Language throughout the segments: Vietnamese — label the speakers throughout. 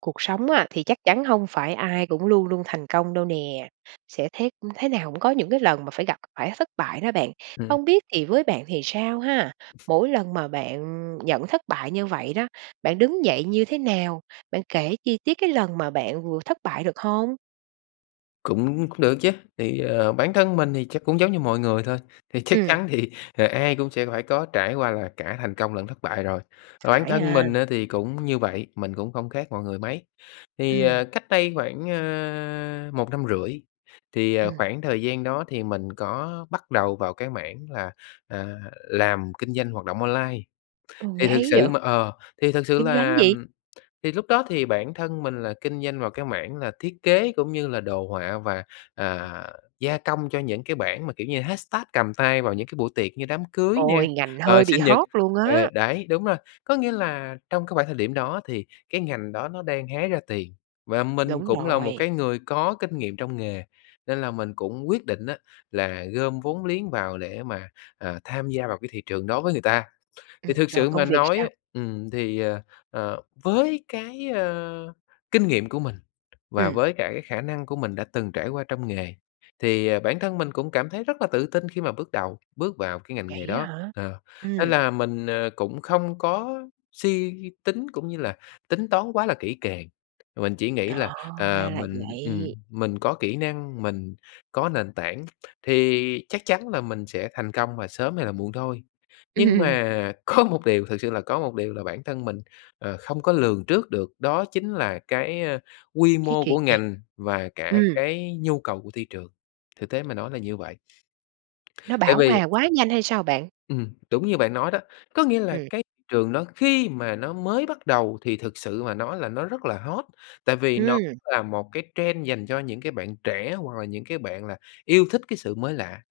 Speaker 1: Cuộc sống á thì chắc chắn hông phải ai cũng luôn luôn thành công đâu nè. Sẽ thế thế nào cũng có những cái lần mà phải gặp phải thất bại đó bạn.
Speaker 2: Ừm.
Speaker 1: Không biết thì với bạn thì sao ha? Mỗi lần mà bạn nhận thất bại như vậy đó, bạn đứng dậy như thế nào? Bạn kể chi tiết cái lần mà bạn vừa thất bại được hông?
Speaker 2: Cũng được chứ, thì, ờ, bản thân mình thì chắc cũng giống như mọi người thôi, thì chắc
Speaker 1: Ừm.
Speaker 2: chắn thì ai cũng sẽ phải có trải qua là cả thành công lẫn thất bại rồi, bản
Speaker 1: Phải
Speaker 2: thân
Speaker 1: ha.
Speaker 2: mình á thì cũng như vậy, mình cũng không khác mọi người mấy. Thì, ờ,
Speaker 1: Ừm.
Speaker 2: cách đây khoảng, ờ, 1,5 năm thì, ờ,
Speaker 1: Ừm.
Speaker 2: khoảng thời gian đó thì mình có bắt đầu vào cái mảng là, à, làm kinh doanh hoạt động online.
Speaker 1: Ừ, nghe
Speaker 2: Thì thực
Speaker 1: hay vậy?
Speaker 2: sự mà ờ, thì thực sự
Speaker 1: Kinh doanh
Speaker 2: là
Speaker 1: gì?
Speaker 2: thì lúc đó thì bản thân mình là kinh doanh vào cái mảng là thiết kế cũng như là đồ họa và, à, gia công cho những cái bảng mà kiểu như hashtag cầm tay vào những cái buổi tiệc như đám cưới nè,
Speaker 1: Ôi, ngành
Speaker 2: rồi
Speaker 1: hơi bị
Speaker 2: sinh nhật
Speaker 1: hot luôn
Speaker 2: ờ,
Speaker 1: á.
Speaker 2: đấy, đúng rồi. Có nghĩa là trong cái khoảng thời điểm đó thì cái ngành đó nó đang hái ra tiền, và mình
Speaker 1: Đúng
Speaker 2: cũng là một
Speaker 1: rồi.
Speaker 2: cái người có kinh nghiệm trong nghề, nên là mình cũng quyết định á, là gom vốn liếng vào để mà, ờ, tham gia vào cái thị trường đó với người ta. Thì
Speaker 1: Ừm,
Speaker 2: thực
Speaker 1: rồi
Speaker 2: sự
Speaker 1: công
Speaker 2: mà
Speaker 1: việc
Speaker 2: nói á
Speaker 1: sao?
Speaker 2: ừm, thì, ờ, với cái, ơ, kinh nghiệm của mình, và
Speaker 1: Ừm.
Speaker 2: với cả cái khả năng của mình đã từng trải qua trong nghề, thì, ờ, bản thân mình cũng cảm thấy rất là tự tin khi mà bước đầu bước vào cái ngành nghề
Speaker 1: Vậy á
Speaker 2: đó,
Speaker 1: hả?
Speaker 2: ờ. Nên
Speaker 1: Ừm.
Speaker 2: là mình, ờ, cũng không có suy tính cũng như là tính toán quá là kỹ càng, mình chỉ nghĩ
Speaker 1: Ồ,
Speaker 2: là,
Speaker 1: ra
Speaker 2: ờ,
Speaker 1: là
Speaker 2: mình, ừm,
Speaker 1: vậy.
Speaker 2: mình có kỹ năng, mình có nền tảng, thì chắc chắn là mình sẽ thành công và sớm hay là muộn thôi. Nhưng mà có một điều thực sự là có một điều là bản thân mình, ờ, không có lường trước được, đó chính là cái, a, quy
Speaker 1: Cái
Speaker 2: mô
Speaker 1: chuyện
Speaker 2: của
Speaker 1: gì?
Speaker 2: ngành và cả
Speaker 1: Ừm.
Speaker 2: cái nhu cầu của thị trường, thực tế mà nói là như vậy.
Speaker 1: Nó
Speaker 2: Tại
Speaker 1: bão
Speaker 2: vì
Speaker 1: hòa quá nhanh hay sao bạn?
Speaker 2: Ừm, đúng như bạn nói đó, có nghĩa là
Speaker 1: Ừm.
Speaker 2: cái thị trường đó khi mà nó mới bắt đầu thì thực sự mà nói là nó rất là hot, tại vì nó
Speaker 1: Ừm.
Speaker 2: là một cái trend dành cho những cái bạn trẻ hoặc là những cái bạn là yêu thích cái sự mới lạ.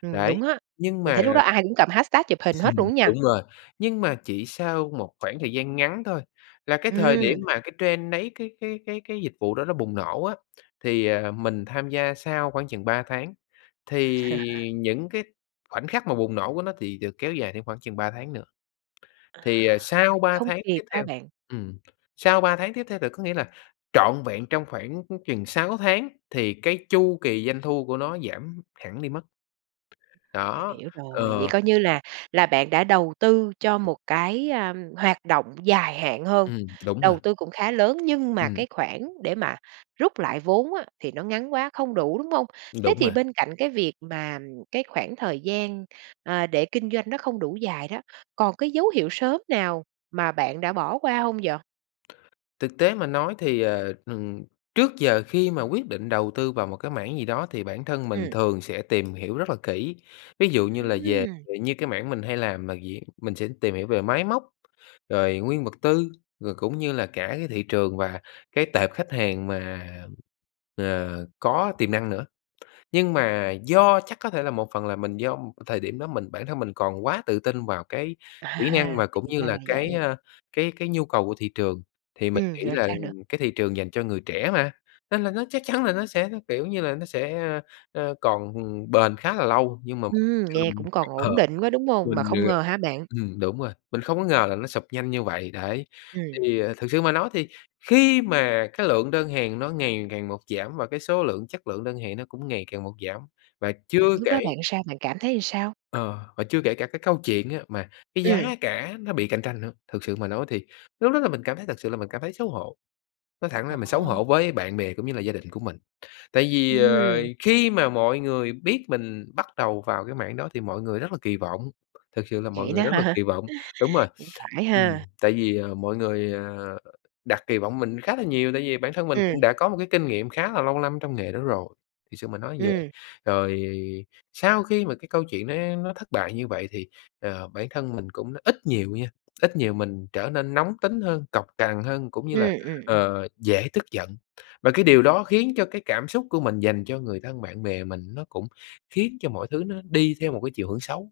Speaker 1: Ừm,
Speaker 2: Đấy,
Speaker 1: đúng á.
Speaker 2: nhưng
Speaker 1: Mình thấy lúc
Speaker 2: mà
Speaker 1: đó ai cũng cầm hashtag chụp hình hết luôn á nha.
Speaker 2: Đúng rồi, nhưng mà chỉ sau một khoảng thời gian ngắn thôi, là cái thời điểm
Speaker 1: Ừm.
Speaker 2: mà cái trend nấy cái cái cái cái dịch vụ đó nó bùng nổ á, thì, à, mình tham gia sau khoảng chừng 3 tháng, thì những cái khoảnh khắc mà bùng nổ của nó thì được kéo dài thêm khoảng chừng 3 tháng nữa. Thì, à, sau 3
Speaker 1: Không
Speaker 2: tháng
Speaker 1: kịp
Speaker 2: tiếp
Speaker 1: hả
Speaker 2: theo
Speaker 1: bạn?
Speaker 2: ừm, sau 3 tháng tiếp theo thì có nghĩa là trọn vẹn trong khoảng chừng 6 tháng thì cái chu kỳ doanh thu của nó giảm hẳn đi mất.
Speaker 1: Mình
Speaker 2: Đó,
Speaker 1: hiểu rồi, vậy
Speaker 2: ờ.
Speaker 1: coi như là là bạn đã đầu tư cho một cái, a, hoạt động dài hạn hơn,
Speaker 2: Ừm, đúng rồi.
Speaker 1: đầu tư cũng khá lớn nhưng mà
Speaker 2: Ừm.
Speaker 1: cái khoản để mà rút lại vốn á thì nó ngắn quá, không đủ, đúng hông? Thế
Speaker 2: Đúng
Speaker 1: thì
Speaker 2: rồi.
Speaker 1: bên cạnh cái việc mà cái khoảng thời gian, ờ, để kinh doanh nó không đủ dài đó, còn cái dấu hiệu sớm nào mà bạn đã bỏ qua hông vậy?
Speaker 2: Thực tế mà nói thì, ờ, ừm, trước giờ khi mà quyết định đầu tư vào một cái mảng gì đó thì bản thân mình
Speaker 1: Ừm.
Speaker 2: thường sẽ tìm hiểu rất là kỹ, ví dụ
Speaker 1: Ưm,
Speaker 2: như là về
Speaker 1: ừm.
Speaker 2: về như cái mảng mình hay làm là gì? Mình sẽ tìm hiểu về máy móc, rồi nguyên vật tư, rồi cũng như là cả cái thị trường và cái tệp khách hàng mà, ờ, có tiềm năng nữa. Nhưng mà do chắc có thể là một phần là mình do thời điểm đó mình bản thân mình còn quá tự tin vào cái kỹ năng
Speaker 1: À,
Speaker 2: và cũng
Speaker 1: thì
Speaker 2: như
Speaker 1: ra là
Speaker 2: là cái,
Speaker 1: vậy!
Speaker 2: a, cái cái nhu cầu của thị trường. Thì mình
Speaker 1: Ừm,
Speaker 2: nghĩ
Speaker 1: rồi
Speaker 2: là
Speaker 1: sao nữa?
Speaker 2: cái thị trường dành cho người trẻ mà, nên là nó chắc chắn là nó sẽ, kiểu như là, nó sẽ, ơ, ơ, còn, ừm, bền khá là lâu, nhưng mà một
Speaker 1: Ừm, nghe cũng
Speaker 2: [unintelligible]
Speaker 1: còn
Speaker 2: ờ,
Speaker 1: ổn định quá, đúng không? Mà
Speaker 2: mình,
Speaker 1: không
Speaker 2: à
Speaker 1: ngờ hả bạn?
Speaker 2: ừm đúng rồi, mình không có ngờ là nó sụp nhanh như vậy. Đấy.
Speaker 1: Ừm.
Speaker 2: Thì, à, thực sự mà nói thì khi mà cái lượng đơn hàng nó ngày càng một giảm và cái số lượng, chất lượng đơn hàng nó cũng ngày càng một giảm và
Speaker 1: Ừm,
Speaker 2: chưa
Speaker 1: lúc
Speaker 2: kể
Speaker 1: đó bạn sao? Bạn cảm thấy sao?
Speaker 2: ờ, và chưa kể cả cái câu chuyện á mà cái giá
Speaker 1: Ừm.
Speaker 2: cả nó bị cạnh tranh nữa, thực sự mà nói thì lúc đó là mình cảm thấy thật sự là mình cảm thấy xấu hổ. Nói thẳng ra
Speaker 1: Ờ.
Speaker 2: mình xấu hổ với bạn bè cũng như là gia đình của mình. Tại vì, ờ,
Speaker 1: Ừm.
Speaker 2: khi mà mọi người biết mình bắt đầu vào cái mảng đó thì mọi người rất là kỳ vọng, thực sự là mọi
Speaker 1: Vậy đó
Speaker 2: người rất là
Speaker 1: ha?
Speaker 2: kỳ vọng. Đúng rồi.
Speaker 1: Cũng phải
Speaker 2: Ừm,
Speaker 1: ha.
Speaker 2: tại vì, ờ, mọi người, ờ, đặt kỳ vọng mình khá là nhiều, tại vì bản thân mình
Speaker 1: Ừm.
Speaker 2: cũng đã có một cái kinh nghiệm khá là lâu năm trong nghề đó rồi, thực sự mà nói vậy.
Speaker 1: Ừm.
Speaker 2: Rồi sau khi mà cái câu chuyện đấy nó thất bại như vậy thì ờ bản thân mình cũng đã ít nhiều nha, ít nhiều mình trở nên nóng tính hơn, cọc cằn hơn, cũng như là,
Speaker 1: Ừm, ừm, ừm.
Speaker 2: ờ, dễ tức giận. Và cái điều đó khiến cho cái cảm xúc của mình dành cho người thân, bạn bè mình nó cũng khiến cho mọi thứ nó đi theo một cái chiều hưởng xấu.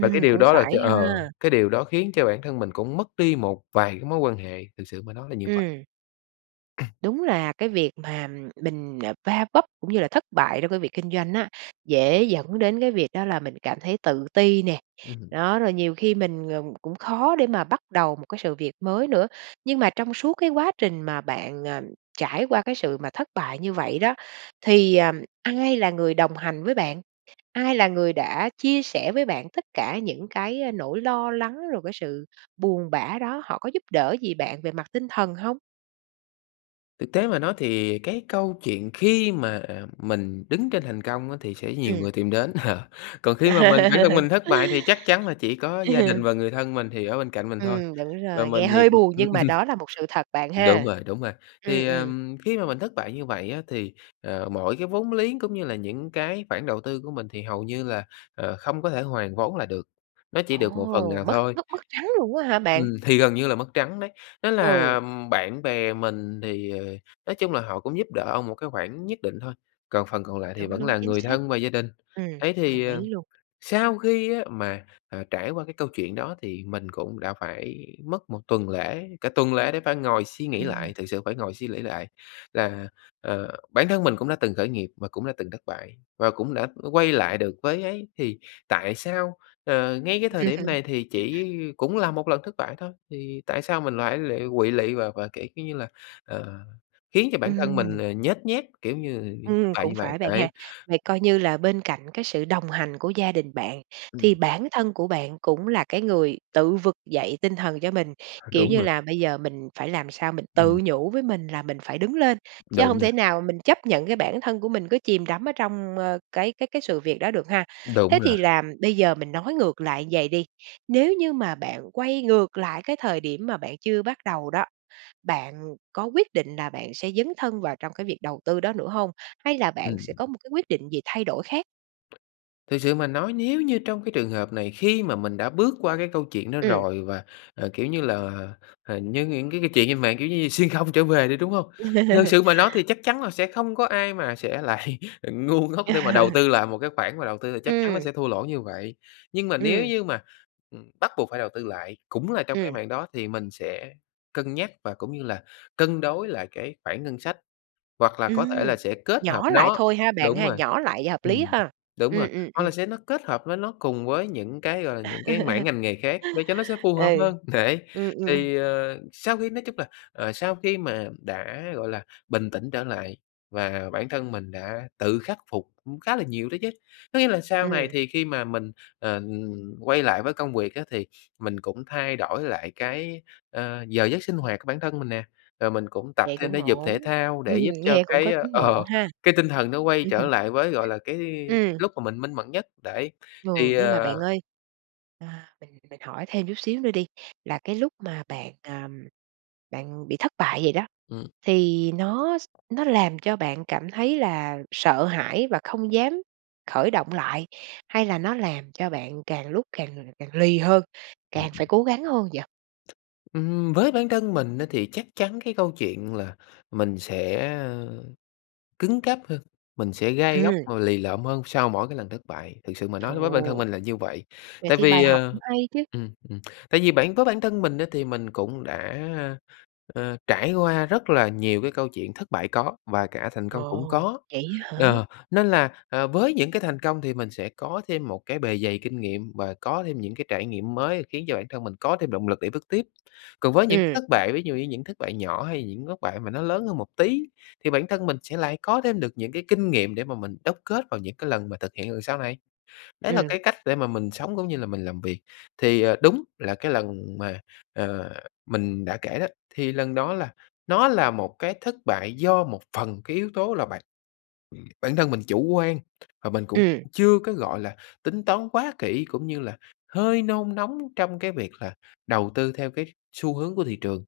Speaker 2: Và cái điều
Speaker 1: cũng
Speaker 2: đó là
Speaker 1: phải
Speaker 2: ch ờ,
Speaker 1: ha.
Speaker 2: cái điều đó khiến cho bản thân mình cũng mất đi một vài cái mối quan hệ, thực sự mà nói là như vậy.
Speaker 1: Ừm. Đúng là cái việc mà, ừm, mình, ờ, va vấp cũng như là thất bại trong cái việc kinh doanh á, dễ dẫn đến cái việc đó là mình cảm thấy tự ti nè,
Speaker 2: Ừm hừm.
Speaker 1: đó, rồi nhiều khi mình, ờ, cũng khó để mà bắt đầu một cái sự việc mới nữa. Nhưng mà trong suốt cái quá trình mà bạn, ờ, trải qua cái sự mà thất bại như vậy đó, thì, à, ai là người đồng hành với bạn? Ai là người đã chia sẻ với bạn tất cả những cái, ơ, nỗi lo lắng, rồi cái sự buồn bã đó, họ có giúp đỡ gì bạn về mặt tinh thần hông?
Speaker 2: Thực tế mà nói thì cái câu chuyện khi mà mình đứng trên thành công á, thì sẽ nhiều
Speaker 1: Ừm.
Speaker 2: người tìm đến. Ờ, còn khi mà mình bản thân mình thất bại thì chắc chắn là chỉ có
Speaker 1: Ừ
Speaker 2: gia đình
Speaker 1: hừm.
Speaker 2: và người thân mình thì ở bên cạnh mình thôi.
Speaker 1: Ừm, đúng
Speaker 2: Và
Speaker 1: rồi,
Speaker 2: mình
Speaker 1: nghe
Speaker 2: thì,
Speaker 1: hơi buồn
Speaker 2: ừm
Speaker 1: nhưng mà đó là một sự thật bạn
Speaker 2: đúng
Speaker 1: ha?
Speaker 2: rồi, đúng rồi.
Speaker 1: Ừm,
Speaker 2: Thì,
Speaker 1: ừm.
Speaker 2: ờm, khi mà mình thất bại như vậy á, thì, ờ, mỗi cái vốn liếng cũng như là những cái khoản đầu tư của mình thì hầu như là, à, không có thể hoàn vốn lại được. Nó chỉ được một phần
Speaker 1: Ồ!
Speaker 2: nào
Speaker 1: Mất
Speaker 2: thôi.
Speaker 1: mất mất trắng luôn á hả bạn?
Speaker 2: Ừm, thì gần như là mất trắng đấy. Thế
Speaker 1: Ừ.
Speaker 2: là bạn bè mình thì, ờ, nói chung là họ cũng giúp đỡ một cái khoản nhất định thôi, còn phần còn lại thì
Speaker 1: Đúng,
Speaker 2: vẫn
Speaker 1: đúng,
Speaker 2: là
Speaker 1: chính
Speaker 2: người
Speaker 1: xác.
Speaker 2: thân và gia đình.
Speaker 1: Ừm,
Speaker 2: Ấy thì,
Speaker 1: đồng
Speaker 2: ờ,
Speaker 1: ý luôn.
Speaker 2: sau khi á, mà, à, trải qua cái câu chuyện đó thì mình cũng đã phải mất một tuần lễ, cả tuần lễ để phải ngồi suy nghĩ
Speaker 1: Ừm.
Speaker 2: lại, thực sự phải ngồi suy nghĩ lại là, ờ, bản thân mình cũng đã từng khởi nghiệp và cũng đã từng thất bại và cũng đã, ơ, quay lại được với ấy. Thì tại sao, ờ, ngay cái thời điểm này thì chỉ cũng là một lần thất bại thôi, thì tại sao mình lại lụy quỵ lụy và và kiểu kiểu như là, ờ, khiến cho bản thân mình,
Speaker 1: Ừm.
Speaker 2: ờ, nhếch nhác kiểu như, ừ, thất
Speaker 1: Ừm,
Speaker 2: bại
Speaker 1: cũng
Speaker 2: như vậy.
Speaker 1: phải bạn
Speaker 2: Đấy.
Speaker 1: ha. Vậy coi như là bên cạnh cái sự đồng hành của gia đình bạn, thì
Speaker 2: Ừm.
Speaker 1: bản thân của bạn cũng là cái người tự vực dậy tinh thần cho mình.
Speaker 2: H
Speaker 1: Kiểu
Speaker 2: đúng
Speaker 1: như
Speaker 2: rồi.
Speaker 1: là, bây giờ mình phải làm sao mình tự
Speaker 2: Ừm.
Speaker 1: nhủ với mình là mình phải đứng lên, chứ
Speaker 2: Đúng
Speaker 1: hông
Speaker 2: rồi.
Speaker 1: thể nào mình chấp nhận cái bản thân của mình cứ chìm đắm ở trong, ờ, cái cái cái sự việc đó được ha. Thế
Speaker 2: Đúng
Speaker 1: thì
Speaker 2: rồi.
Speaker 1: là bây giờ mình nói ngược lại vầy đi, nếu như mà bạn quay ngược lại cái thời điểm mà bạn chưa bắt đầu đó, bạn có quyết định là bạn sẽ dấn thân vào trong cái việc đầu tư đó nữa hông? Hay là bạn sẽ
Speaker 2: Ừm.
Speaker 1: có một cái quyết định gì thay đổi khác?
Speaker 2: Thiệt sự mà nói nếu như trong cái trường hợp này khi mà mình đã bước qua cái câu chuyện đó
Speaker 1: Ừm.
Speaker 2: rồi và, ờ, kiểu như là, ờ, h như những cái cái chuyện trên mạng, kiểu, như như xuyên không trở về đi, đúng hông? Thì thật sự mà nói thì chắc chắn là sẽ không có ai mà sẽ lại ờ, ngu ngốc để mà đầu tư lại một cái khoản mà đầu tư thì chắc chắn nó
Speaker 1: Ừm.
Speaker 2: sẽ thua lỗ như vậy. Nhưng mà nếu
Speaker 1: Ừm.
Speaker 2: như mà, ừm, bắt buộc phải đầu tư lại cũng là trong cái
Speaker 1: Ừm.
Speaker 2: mảng đó thì mình sẽ cân nhắc và cũng như là cân đối lại cái khoản ngân sách, hoặc là có thể
Speaker 1: Ừm,
Speaker 2: là sẽ kết hợp
Speaker 1: nhỏ lại
Speaker 2: nó
Speaker 1: thôi ha bạn
Speaker 2: đúng
Speaker 1: ha?
Speaker 2: rồi,
Speaker 1: Nhỏ lại hợp lý
Speaker 2: ừm,
Speaker 1: ha?
Speaker 2: đúng
Speaker 1: Ừm,
Speaker 2: rồi,
Speaker 1: ừm,
Speaker 2: hoặc
Speaker 1: ừm.
Speaker 2: là sẽ nó kết hợp với nó cùng với những cái, gọi là, những cái mảng ngành nghề khác để cho nó sẽ phù
Speaker 1: Ừ,
Speaker 2: hợp hơn. Đấy,
Speaker 1: ừm, ừm.
Speaker 2: thì, ờ, sau khi nói chung là, ờ, sau khi mà đã, gọi là, bình tĩnh trở lại và bản thân mình đã tự khắc phục cũng khá là nhiều đó chứ, có nghĩa là sau này
Speaker 1: Ừm.
Speaker 2: thì khi mà mình, ờ, ừm, quay lại với công việc á thì mình cũng thay đổi lại cái, ờ, giờ giấc sinh hoạt của bản thân mình nè, rồi mình cũng tập
Speaker 1: Vậy
Speaker 2: thêm
Speaker 1: cũng
Speaker 2: thể dục thể
Speaker 1: ổn,
Speaker 2: thao để giúp cho
Speaker 1: nghe cũng có
Speaker 2: cái,
Speaker 1: tiến bộ
Speaker 2: ờ,
Speaker 1: ha?
Speaker 2: cái tinh thần nó
Speaker 1: [unintelligible]
Speaker 2: quay
Speaker 1: Ừm
Speaker 2: trở
Speaker 1: hừm.
Speaker 2: lại với, gọi là, cái
Speaker 1: Ừm.
Speaker 2: lúc mà mình minh mẫn nhất, đấy,
Speaker 1: Ừ,
Speaker 2: thì,
Speaker 1: nhưng mà bạn
Speaker 2: ờ
Speaker 1: ơi, à, mình mình hỏi thêm chút xíu nữa đi, là cái lúc mà bạn, à, bạn bị thất bại vậy đó,
Speaker 2: Ừm.
Speaker 1: thì nó x nó làm cho bạn cảm thấy là sợ hãi và không dám khởi động lại, hay là nó làm cho bạn càng lúc càng càng lì hơn,
Speaker 2: Ừ,
Speaker 1: càng
Speaker 2: ừm.
Speaker 1: phải cố gắng hơn vậy?
Speaker 2: Ừm với bản thân mình á thì chắc chắn cái câu chuyện là mình sẽ, ơ, cứng cáp hơn, mình sẽ gai góc
Speaker 1: Ừm.
Speaker 2: và lì lợm hơn sau mỗi cái lần thất bại, thực sự mà nói với bản thân
Speaker 1: Thồ.
Speaker 2: mình là như vậy,
Speaker 1: Vậy
Speaker 2: tại
Speaker 1: thì bài
Speaker 2: vì,
Speaker 1: học
Speaker 2: ờ
Speaker 1: cũng hay chứ.
Speaker 2: ừm, ừm, tại vì bản với bản thân mình á thì mình cũng đã, ơ, ờ, trải qua rất là nhiều cái câu chuyện thất bại có và cả thành công cũng
Speaker 1: Ồ!
Speaker 2: có.
Speaker 1: Vậy hả?
Speaker 2: Ờ, nên là, ờ, với những cái thành công thì mình sẽ có thêm một cái bề dày kinh nghiệm và có thêm những cái trải nghiệm mới khiến cho bản thân mình có thêm động lực để bước tiếp. Còn với những cái
Speaker 1: Ừm.
Speaker 2: thất bại, ví dụ như những thất bại nhỏ, hay những thất bại mà nó lớn hơn một tí, thì bản thân mình sẽ lại có thêm được những cái kinh nghiệm để mà mình đốc kết vào những cái lần mà thực hiện lần sau này. Đấy là
Speaker 1: Ừm.
Speaker 2: cái cách để mà mình sống, cũng như là mình làm việc, thì, ờ, đúng là cái lần mà, ờ, mình đã kể đó, thì lần đó là nó là một cái thất bại do một phần cái yếu tố là bản bản thân mình chủ quan và mình cũng
Speaker 1: Ừm.
Speaker 2: chưa có, gọi là, tính toán quá kỹ, cũng như là hơi nôn nóng trong cái việc là đầu tư theo cái xu hướng của thị trường.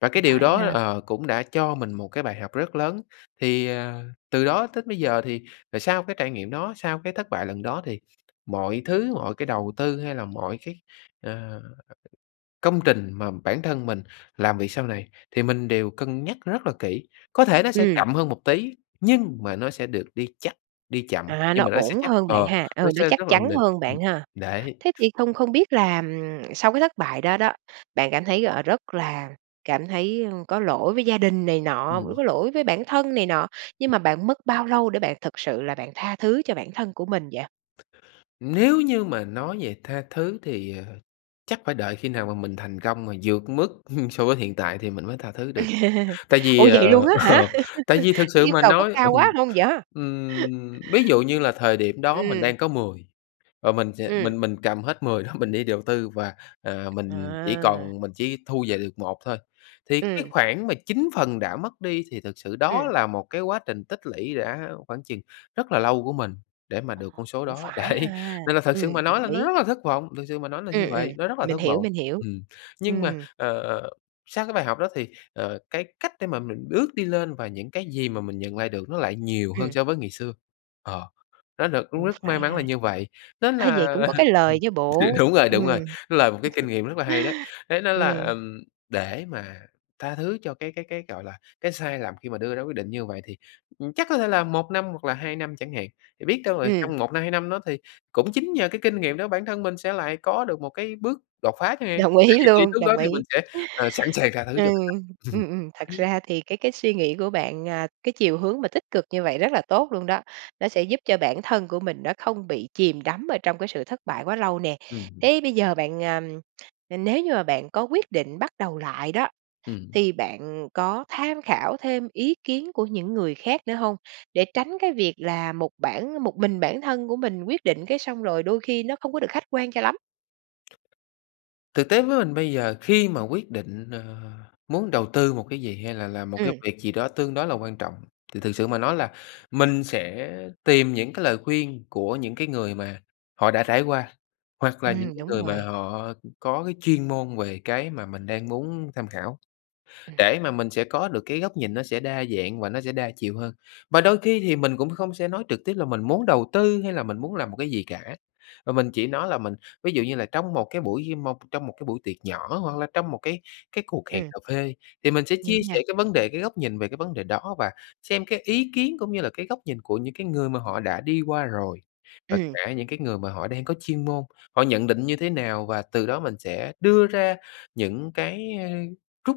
Speaker 2: Và
Speaker 1: Cũng
Speaker 2: cái điều
Speaker 1: phải ha.
Speaker 2: đó, ờ, cũng đã cho mình một cái bài học rất lớn, thì, ờ, từ đó đến bây giờ thì là sau cái trải nghiệm đó, sau cái thất bại lần đó thì mọi thứ, mọi cái đầu tư, hay là mọi cái, ờ, công trình mà bản thân mình làm việc sau này, thì mình đều cân nhắc rất là kỹ, có thể nó sẽ
Speaker 1: Ừm.
Speaker 2: chậm hơn một tí nhưng mà nó sẽ được đi chắc, đi chậm,
Speaker 1: À,
Speaker 2: nhưng
Speaker 1: nó
Speaker 2: mà nó sẽ
Speaker 1: ổn
Speaker 2: chắc,
Speaker 1: hơn bạn
Speaker 2: ờ,
Speaker 1: ha,
Speaker 2: nó
Speaker 1: ừ, nó
Speaker 2: sẽ
Speaker 1: chắc
Speaker 2: rất là ổn
Speaker 1: chắn
Speaker 2: định.
Speaker 1: hơn
Speaker 2: Ừm.
Speaker 1: bạn ha.
Speaker 2: Đấy.
Speaker 1: Thế thì không không biết là, ừm, sau cái thất bại đó đó, bạn cảm thấy, ờ, rất là cảm thấy, ưm, có lỗi với gia đình này nọ,
Speaker 2: Ừm.
Speaker 1: vẫn có lỗi với bản thân này nọ, nhưng mà bạn mất bao lâu để bạn thực sự là bạn tha thứ cho bản thân của mình vậy?
Speaker 2: Nếu như mà nói về tha thứ thì, à, chắc phải đợi khi nào mà mình thành công mà vượt mức so với hiện tại thì mình mới tha thứ được. Tại vì,
Speaker 1: Ủa
Speaker 2: ờ,
Speaker 1: vậy luôn á
Speaker 2: ờ,
Speaker 1: hả?
Speaker 2: tại vì thực sự
Speaker 1: Yêu
Speaker 2: mà
Speaker 1: cầu có
Speaker 2: nói ừm,
Speaker 1: cao quá hông vậy?
Speaker 2: ừm, ví dụ như là thời điểm đó mình
Speaker 1: Ừm.
Speaker 2: đang có 10, và mình sẽ
Speaker 1: Ừm.
Speaker 2: mình mình cầm hết 10 đó mình đi đầu tư và, à, mình chỉ
Speaker 1: À.
Speaker 2: còn mình chỉ thu về được 1 thôi, thì cái
Speaker 1: Ừm.
Speaker 2: khoản mà 9 phần đã mất đi thì thực sự đó
Speaker 1: Ừm.
Speaker 2: là một cái quá trình tích lũy đã khoảng chừng rất là lâu của mình để mà
Speaker 1: Ờ,
Speaker 2: được con số
Speaker 1: cũng
Speaker 2: đó,
Speaker 1: phải
Speaker 2: đấy.
Speaker 1: ha.
Speaker 2: Nên là thực sự
Speaker 1: Ừm,
Speaker 2: mà nói
Speaker 1: đồng
Speaker 2: là nó
Speaker 1: ý.
Speaker 2: rất là thất vọng, thực sự mà nói là như
Speaker 1: Ừm, ừm.
Speaker 2: vậy, nó rất là
Speaker 1: Mình
Speaker 2: thất
Speaker 1: hiểu,
Speaker 2: vọng.
Speaker 1: mình hiểu.
Speaker 2: Ừm, nhưng mà,
Speaker 1: Ừm.
Speaker 2: ờ, sau cái bài học đó thì, ờ, cái cách để mà mình bước đi lên và những cái gì mà mình nhận lại được nó lại nhiều hơn
Speaker 1: Ừm.
Speaker 2: so với ngày xưa. Ờ, nó được cũng
Speaker 1: Ồ,
Speaker 2: rất
Speaker 1: phải
Speaker 2: may
Speaker 1: ha?
Speaker 2: mắn là như vậy, nên
Speaker 1: A,
Speaker 2: là
Speaker 1: vậy cũng có cái lời chứ bộ.
Speaker 2: đúng rồi, đúng rồi,
Speaker 1: Ừm.
Speaker 2: nó là một cái kinh nghiệm rất là hay đấy. Thế nên là,
Speaker 1: Ừm.
Speaker 2: ừm, để mà tha thứ cho cái cái cái, gọi là, cái sai lầm khi mà đưa ra quyết định như vậy thì, ừm, chắc có thể là 1 năm hoặc là 2 năm chẳng hạn. Thì biết đâu, ờ,
Speaker 1: Ừm.
Speaker 2: trong 1 năm, 2 năm đó thì cũng chính nhờ cái kinh nghiệm đó bản thân mình sẽ lại có được một cái bước đột phá chẳng hạn.
Speaker 1: Đồng
Speaker 2: Vậy
Speaker 1: ý
Speaker 2: thì khi
Speaker 1: luôn,
Speaker 2: lúc đó
Speaker 1: đồng
Speaker 2: thì
Speaker 1: ý.
Speaker 2: mình sẽ, ờ, sẵn sàng tha thứ
Speaker 1: Ừm,
Speaker 2: cho bản thân.
Speaker 1: ừm, ừm. Thật ra thì cái cái suy nghĩ của bạn, à, cái chiều hướng mà tích cực như vậy rất là tốt luôn đó. Nó sẽ giúp cho bản thân của mình nó không bị chìm đắm ở trong cái sự thất bại quá lâu nè.
Speaker 2: Ừm.
Speaker 1: Thế bây giờ bạn, ờm, nếu như mà bạn có quyết định bắt đầu lại đó,
Speaker 2: Ừm.
Speaker 1: thì bạn có tham khảo thêm ý kiến của những người khác nữa hông? Để tránh cái việc là một bản một mình bản thân của mình quyết định cái xong rồi đôi khi nó không có được khách quan cho lắm.
Speaker 2: Thực tế với mình bây giờ, khi mà quyết định, ờ, muốn đầu tư một cái gì hay là làm một cái
Speaker 1: Ừm.
Speaker 2: việc gì đó tương đối là quan trọng, thì thực sự mà nói là mình sẽ tìm những cái lời khuyên của những cái người mà họ đã trải qua, hoặc là những
Speaker 1: Ừm,
Speaker 2: cái
Speaker 1: đúng
Speaker 2: người mà
Speaker 1: rồi.
Speaker 2: họ có cái chuyên môn về cái mà mình đang muốn tham khảo,
Speaker 1: Ừm.
Speaker 2: để mà mình sẽ có được cái góc nhìn nó sẽ đa dạng và nó sẽ đa chiều hơn. Và đôi khi thì mình cũng không sẽ nói trực tiếp là mình muốn đầu tư hay là mình muốn làm một cái gì cả, mà mình chỉ nói là mình ví dụ như là trong một cái buổi như một trong một cái buổi tiệc nhỏ hoặc là trong một cái cái cuộc hẹn
Speaker 1: Ừm.
Speaker 2: cà phê, thì mình sẽ
Speaker 1: Như
Speaker 2: chia sẻ
Speaker 1: nào?
Speaker 2: cái vấn đề, cái góc nhìn về cái vấn đề đó và xem cái ý kiến cũng như là cái góc nhìn của những cái người mà họ đã đi qua rồi, và
Speaker 1: Ừm.
Speaker 2: cả những cái người mà họ đang có chuyên môn, họ nhận định như thế nào. Và từ đó mình sẽ đưa ra những cái, a, rút,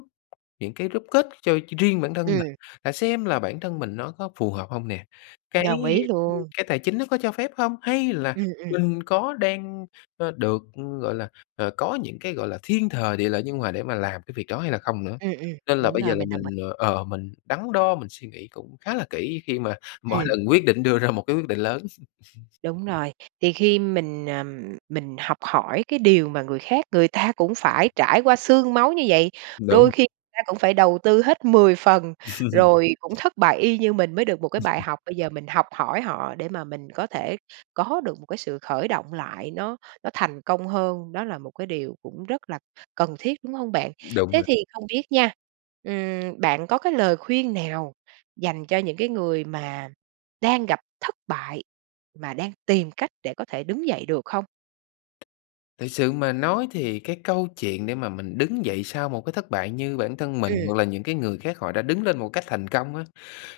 Speaker 2: những cái đúc kết cho cho riêng bản thân mình.
Speaker 1: Ừm.
Speaker 2: À, xem là bản thân mình nó có phù hợp hông nè, cái
Speaker 1: Đồng ý luôn.
Speaker 2: cái tài chính nó có cho phép hông? Hay là
Speaker 1: Ừm, ừm.
Speaker 2: mình có đang, ờ, được gọi là, ờ, có những cái, gọi là, thiên thời, địa lợi, nhân hòa để mà làm cái việc đó hay là không nữa?
Speaker 1: Ừm, ừm,
Speaker 2: Nên là
Speaker 1: đúng
Speaker 2: bây giờ
Speaker 1: rồi,
Speaker 2: thì
Speaker 1: mình đồng ý.
Speaker 2: mình, ờ, ờ, mình đắn đo, mình suy nghĩ cũng khá là kỹ khi mà mỗi
Speaker 1: Ừm.
Speaker 2: lần quyết định đưa ra một cái quyết định lớn.
Speaker 1: Đúng rồi. Thì khi mình, ờ, mình học hỏi cái điều mà người khác, người ta cũng phải trải qua xương máu như vậy. Đôi
Speaker 2: Đúng.
Speaker 1: khi ta cũng phải đầu tư hết 10 phần, rồi cũng thất bại y như mình mới được một cái bài học. Bây giờ mình học hỏi họ để mà mình có thể có được một cái sự khởi động lại, nó nó thành công hơn. Đó là một cái điều cũng rất là cần thiết, đúng hông bạn?
Speaker 2: Đúng
Speaker 1: Thế
Speaker 2: rồi.
Speaker 1: thì không biết nha, ừm, bạn có cái lời khuyên nào dành cho những cái người mà đang gặp thất bại, mà đang tìm cách để có thể đứng dậy được không?
Speaker 2: Thực sự mà nói thì cái câu chuyện để mà mình đứng dậy sau một cái thất bại, như bản thân mình,
Speaker 1: Ừm.
Speaker 2: hoặc là những cái người khác họ đã đứng lên một cách thành công á,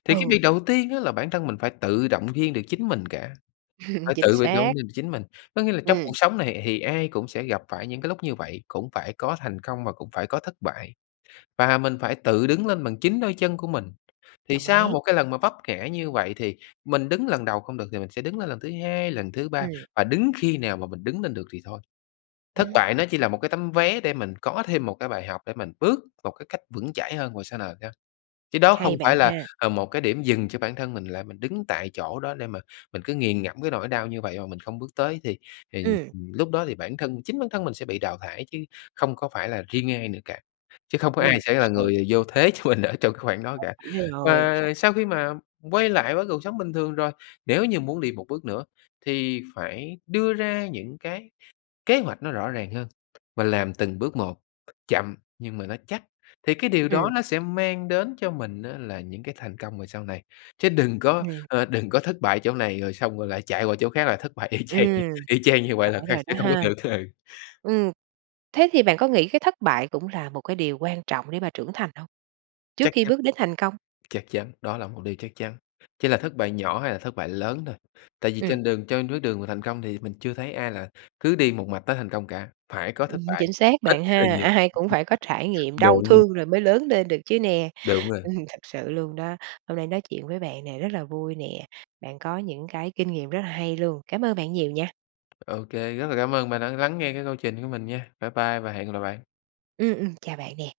Speaker 2: thì cái
Speaker 1: Ừ.
Speaker 2: việc đầu tiên á là bản thân mình phải tự động viên được chính mình cả, phải
Speaker 1: Chính
Speaker 2: tự việc động
Speaker 1: xác.
Speaker 2: viên được chính mình. Có nghĩa là trong
Speaker 1: Ừm.
Speaker 2: cuộc sống này thì ai cũng sẽ gặp phải những cái lúc như vậy, cũng phải có thành công và cũng phải có thất bại, và mình phải tự đứng lên bằng chính đôi chân của mình. Thì
Speaker 1: Đồng
Speaker 2: sau
Speaker 1: ý.
Speaker 2: một cái lần mà vấp ngã như vậy, thì mình đứng lần đầu không được thì mình sẽ đứng lên lần thứ 2, lần thứ 3
Speaker 1: Ừm.
Speaker 2: và đứng khi nào mà mình đứng lên được thì thôi. Thất
Speaker 1: Ừm.
Speaker 2: bại nó chỉ là một cái tấm vé để mình có thêm một cái bài học để mình bước một cái cách vững chãi hơn về sau này nha. Chứ đó không
Speaker 1: Hay bạn
Speaker 2: phải là,
Speaker 1: ha.
Speaker 2: ờ, một cái điểm dừng cho bản thân, mình lại mình đứng tại chỗ đó để mà mình cứ nghiền ngẫm cái nỗi đau như vậy mà mình không bước tới, thì thì,
Speaker 1: Ừm.
Speaker 2: ừm, lúc đó thì bản thân, chính bản thân mình sẽ bị đào thải chứ không có phải là riêng ai nữa cả, chứ không có ai
Speaker 1: Ừm, thật
Speaker 2: là
Speaker 1: sự.
Speaker 2: người vô thế cho mình ở trong cái khoảng đó cả.
Speaker 1: [unintelligible] cũng như rồi.
Speaker 2: Và sau khi mà quay lại với cuộc sống bình thường rồi, nếu như muốn đi một bước nữa thì phải đưa ra những cái kế hoạch nó rõ ràng hơn, và làm từng bước một, chậm nhưng mà nó chắc. Thì cái điều
Speaker 1: Ừm.
Speaker 2: đó nó sẽ mang đến cho mình á là những cái thành công rồi sau này, chứ đừng có,
Speaker 1: Ừm.
Speaker 2: ờ, đừng có thất bại chỗ này rồi xong rồi lại chạy qua chỗ khác là thất bại y chang như
Speaker 1: Ừm.
Speaker 2: y chang như vậy là
Speaker 1: Phải
Speaker 2: kh
Speaker 1: rồi đó
Speaker 2: sẽ không có
Speaker 1: ha.
Speaker 2: được, ừ.
Speaker 1: Ừm. Thế thì bạn có nghĩ cái thất bại cũng là một cái điều quan trọng để mà trưởng thành hông? Trước
Speaker 2: Chắc
Speaker 1: khi
Speaker 2: chắn.
Speaker 1: bước đến thành công?
Speaker 2: Chắc chắn, đó là một điều chắc chắn, chỉ là thất bại nhỏ hay là thất bại lớn thôi. Tại vì
Speaker 1: Ừm.
Speaker 2: trên đường trên bước đường mà thành công thì mình chưa thấy ai là cứ đi một mạch tới thành công cả, phải có thất
Speaker 1: Ừm,
Speaker 2: bại,
Speaker 1: chính xác
Speaker 2: ít
Speaker 1: bạn
Speaker 2: hay là
Speaker 1: ha.
Speaker 2: nhiều.
Speaker 1: Ai cũng
Speaker 2: Ừm,
Speaker 1: phải có trải nghiệm đau
Speaker 2: đúng luôn.
Speaker 1: thương rồi mới lớn lên được chứ nè.
Speaker 2: Đúng rồi.
Speaker 1: Ừm, thật sự luôn đó, hôm nay nói chuyện với bạn nè, rất là vui nè, bạn có những cái kinh nghiệm rất là hay luôn. Cám ơn bạn nhiều nha.
Speaker 2: Ô kê, rất là cảm ơn bạn đã lắng nghe cái câu trình của mình nha. Bye bye và hẹn gặp lại bạn.
Speaker 1: Ừm, ừm, chào bạn nè.